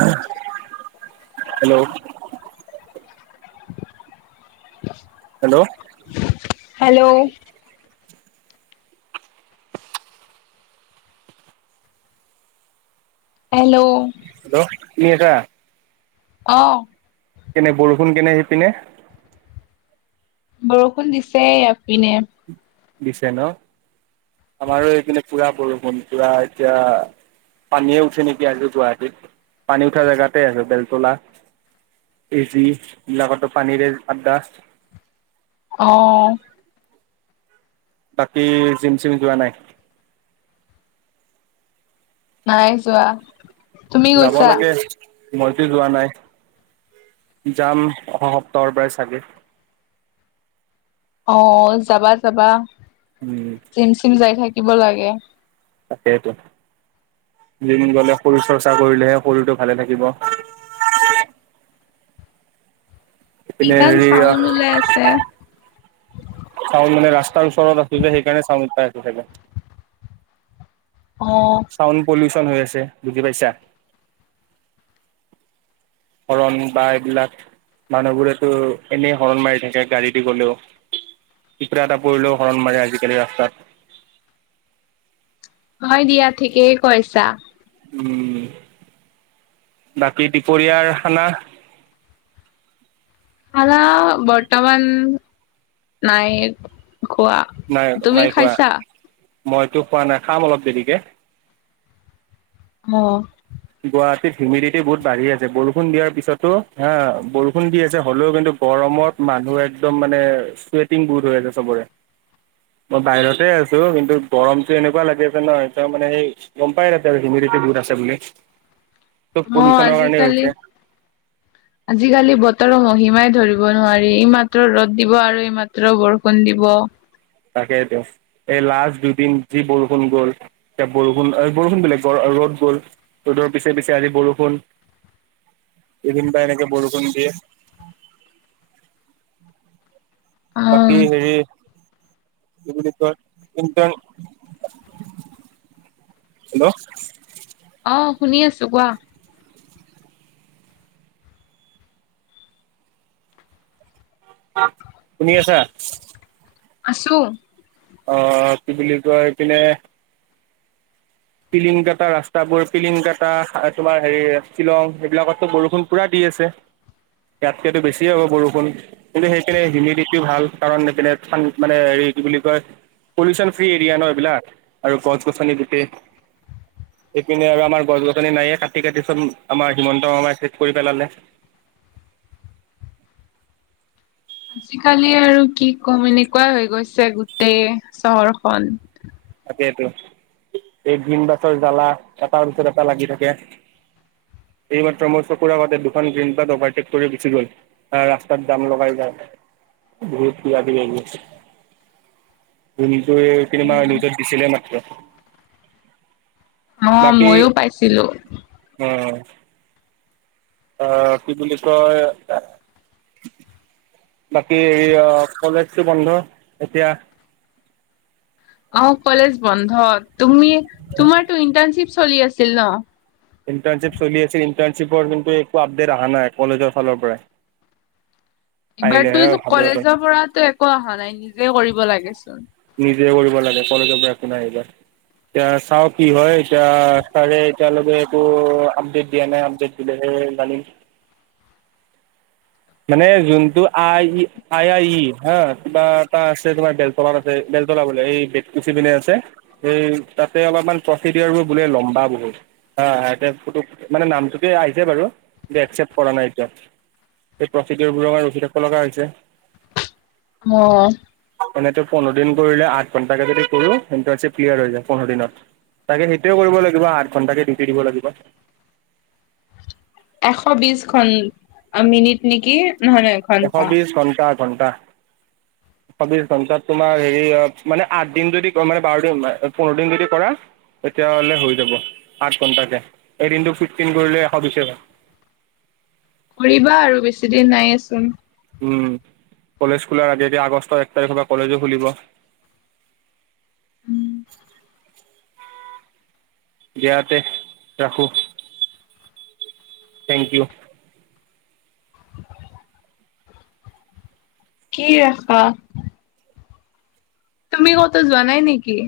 অহ hello. Hello. Hello. Hello. Hello শুনি আছা? অ। কেনে বৰষুণ কেনে সেইপিনে? বৰষুণ দিছে ইপিনে। দিছে ন, আমাৰো এইপনে পুৰা বৰষুণ পুৰা এতিয়া পানীয়েে উঠি নেকি আছো গুৱাহাটীত, পানী উঠা জেগাতে আছো বেলতলা। এজি এইবিলাকতটো পানীৰে আদ্ডা। অহ। বাকী জিম-চিম যোৱা নাই? নাই যোৱা। তুমি যাব গৈছা লাগে মইতো যোৱা নাই। যাম অহা সপ্তাহৰ পৰাই চাগে। অহ যাবা যাবা উম জিম-চিম যাই থাকিব লাগে। তাকেইতো। জিম গলে শৰীৰ চৰ্চা কৰিলেহে শৰীৰটো ভালে থাকিব। এইপিনে ইমান হেৰি চাউণ্ড ওলাই আছে। ফাংচনত আছিল যে সেইকাৰণে চাউণ্ড আহি থাকে। অ চাউণ্ড পলিউচন হৈ আছে বুজি পাইছা। হৰণ বা এইবিলাক মানুহবোৰেতো এনেই হৰণ মাৰি থাকে গাড়ী দি গ'লেও। পিপ্ৰা এটা পৰিলেও হৰণ মাৰে আজিকালি ৰাস্তাত। হয় দিয়া ঠিকেই কৈছা। উম। বাকী দুপৰীয়াৰ খানা? খানা বৰ্তমান নাই। খোৱা, নাই নাই তুমি খোৱা খাইছা? মইতো খোৱা নাই খাম অলপ দেৰিকে। অ। গুৱাহাটীত ভিমিডিটি বহুত বাঢ়ি আছে, বৰষুণ দিয়াৰ পিছতো হা, বৰষুণ দি আছে হ'লেও কিন্তু গৰমত মানুহ একদম মানে চুৱেটিং বহুত হৈ আছে চবৰে। মই বাহিৰতে আছো, কিন্তু গৰমতটো এনেকুৱা লাগি আছে নহয় ত মানে সেই গম পাই তাতে [unintelligible] আছে বুলি। চব অ পলিউচনৰ কাৰণে আজিকালি, হৈছে আজিকালি বতৰ মহিমাই ধৰিব নোৱাৰি, ইমাত্ৰ ৰ'দ দিব আৰু ইমাত্ৰ বৰষুণ দিব। তাকেইত লাষ্ট দুদিন যি বৰষুণ গ'ল এ বৰষুণ বৰষুণ বেলে গ ৰ'দ গ'ল, ৰ'দৰ পিছে পিছে আহজি বৰষুণ। কেইদিন বা এনেকে বৰষুণ দিয়ে। বাকী হেৰি কি বুলি কয় হেল্ল'। অ শুনি আছো কোৱা। শুনি আছা? আছোঁ। আহ কি বুলি কয় এপিনে পিলিন কাটা ৰাস্তাবোৰ পিলিন কটা তোমাৰ হেৰি শ্বিলং এইবিলাকতো বৰষুণ পুৰা দি আছে ইয়াতকেতো বেছিয়ে হ'ব বৰষুণ কিন্তু সেইপিনে হিমিডিটিও ভাল কাৰণি ইপিনে মানে কি বুলি কয়, পলিউশ্যন ফ্ৰী এৰিয়া ন এইবিলাক আৰু গছ গছনি গোটেই এইপিনে আৰু আমাৰ গছ-গছনি নাইয়ে কাটি-কাটি চব আমাৰ হিমন্ত মামাই শেষ কৰি পেলালে। [inaudible] আজিকালি আৰু কি ক'ম এনেকুৱাই হৈ গৈছে গোটেই চহৰখন। তাকে টো এই গ্ৰীণ বাছৰ জ্বালা এটাৰ পিছত এটা লাগি থাকে [inaudible] এইমাত্ৰ মোৰ চকুৰ আগতে দুখন গ্ৰীণবাছ অভাৰটেক কৰি গুচি গ'ল ৰাস্তাত যাম লগাই যায়। বহুত কিবা কিবি [unintelligible] দিছিলে মাত্ৰ অ বাকি মইয়ো পাইছিলো অ' আহ কি বুলি কয় বাকী হ অ' কলেজটো বন্ধ এতিয়া! অ' কলেজ বন্ধ তুমি তোমাৰটো ইণ্টাৰণশ্বিপ চলি আছিল ন? ইণ্টাৰ্ণশ্বিপ চলি আছিল ইণ্টাৰ্ণশ্বিপৰ কিন্তু একো আপডেট অহা নাই কলেজৰ ফালৰ পৰাই। [inaudible] এইবাৰতো আহিলেহে এটো ভাবিব পাৰিম কলেজৰ পৰাতো একো অহা নাই নিজে কৰিব লাগেচোন। নিজে কৰিব লাগে কলেজৰ পৰা একো নাহিলে। এতিয়া চাও কি হয় এতিয়া ছাৰে এতিয়ালৈকে একো আপডেট দিয়া নাই আপডেট দিলেহে [unintelligible] জানিম মানে যোনটো আই-ই-আই-আই-ই হা কিবা এটা আছে তোমাৰ বেলটলাত আছে বেলতলা বোলে এই বেতকুছি পিনে আছে সেই তাতে অলপমান প্ৰচিডিয়ৰ বোলে লম্বা বহুত হ এতিয়া [unintelligible] মানে নামটোকে আহিছে বাৰু একচেপ্ট কৰা নাই এতিয়া সেই প্ৰচিডিৰবোৰৰ কাৰনে ৰখি থাকিব লগা হৈছে। অ' মানেটো পোন্ধৰ দিন কৰিলে আঠ ঘণ্টাকে যদি কৰো ইণ্টাৰ্ণচিপ ক্লিয়াৰ হৈ যায় পোন্ধৰ দিনত। তাকে সেইটোৱে কৰিব লাগিব আঠ ঘন্টাকে ডিউটি দিব লাগিব। এশ বিশ ঘন মিনিট নেকি নহয় নহয় ঘণ্টা। ঘণ্টা এশ বিশ ঘন্টাত তোমাৰ হেৰি মানে আঠ দিন যদি মানে বাৰ দিন পোন্ধৰ দিন যদি কৰা তেতিয়া হ'লে হৈ যাব আঠ ঘন্টাকে এদিনটো ফিফটিন কৰিলে এশ বিছে হয়। [inaudible] কৰিবা আৰু বেছিদিন নাইয়েচোন উম' কলেজ খোলাৰ আগে আগে আগষ্টৰ এক তাৰিখৰ পৰা কলেজো খুলিব দিয়া তে ৰাখো থেংক ইউ। কি ৰাখা? তুমি কতো যোৱা নাই নেকি?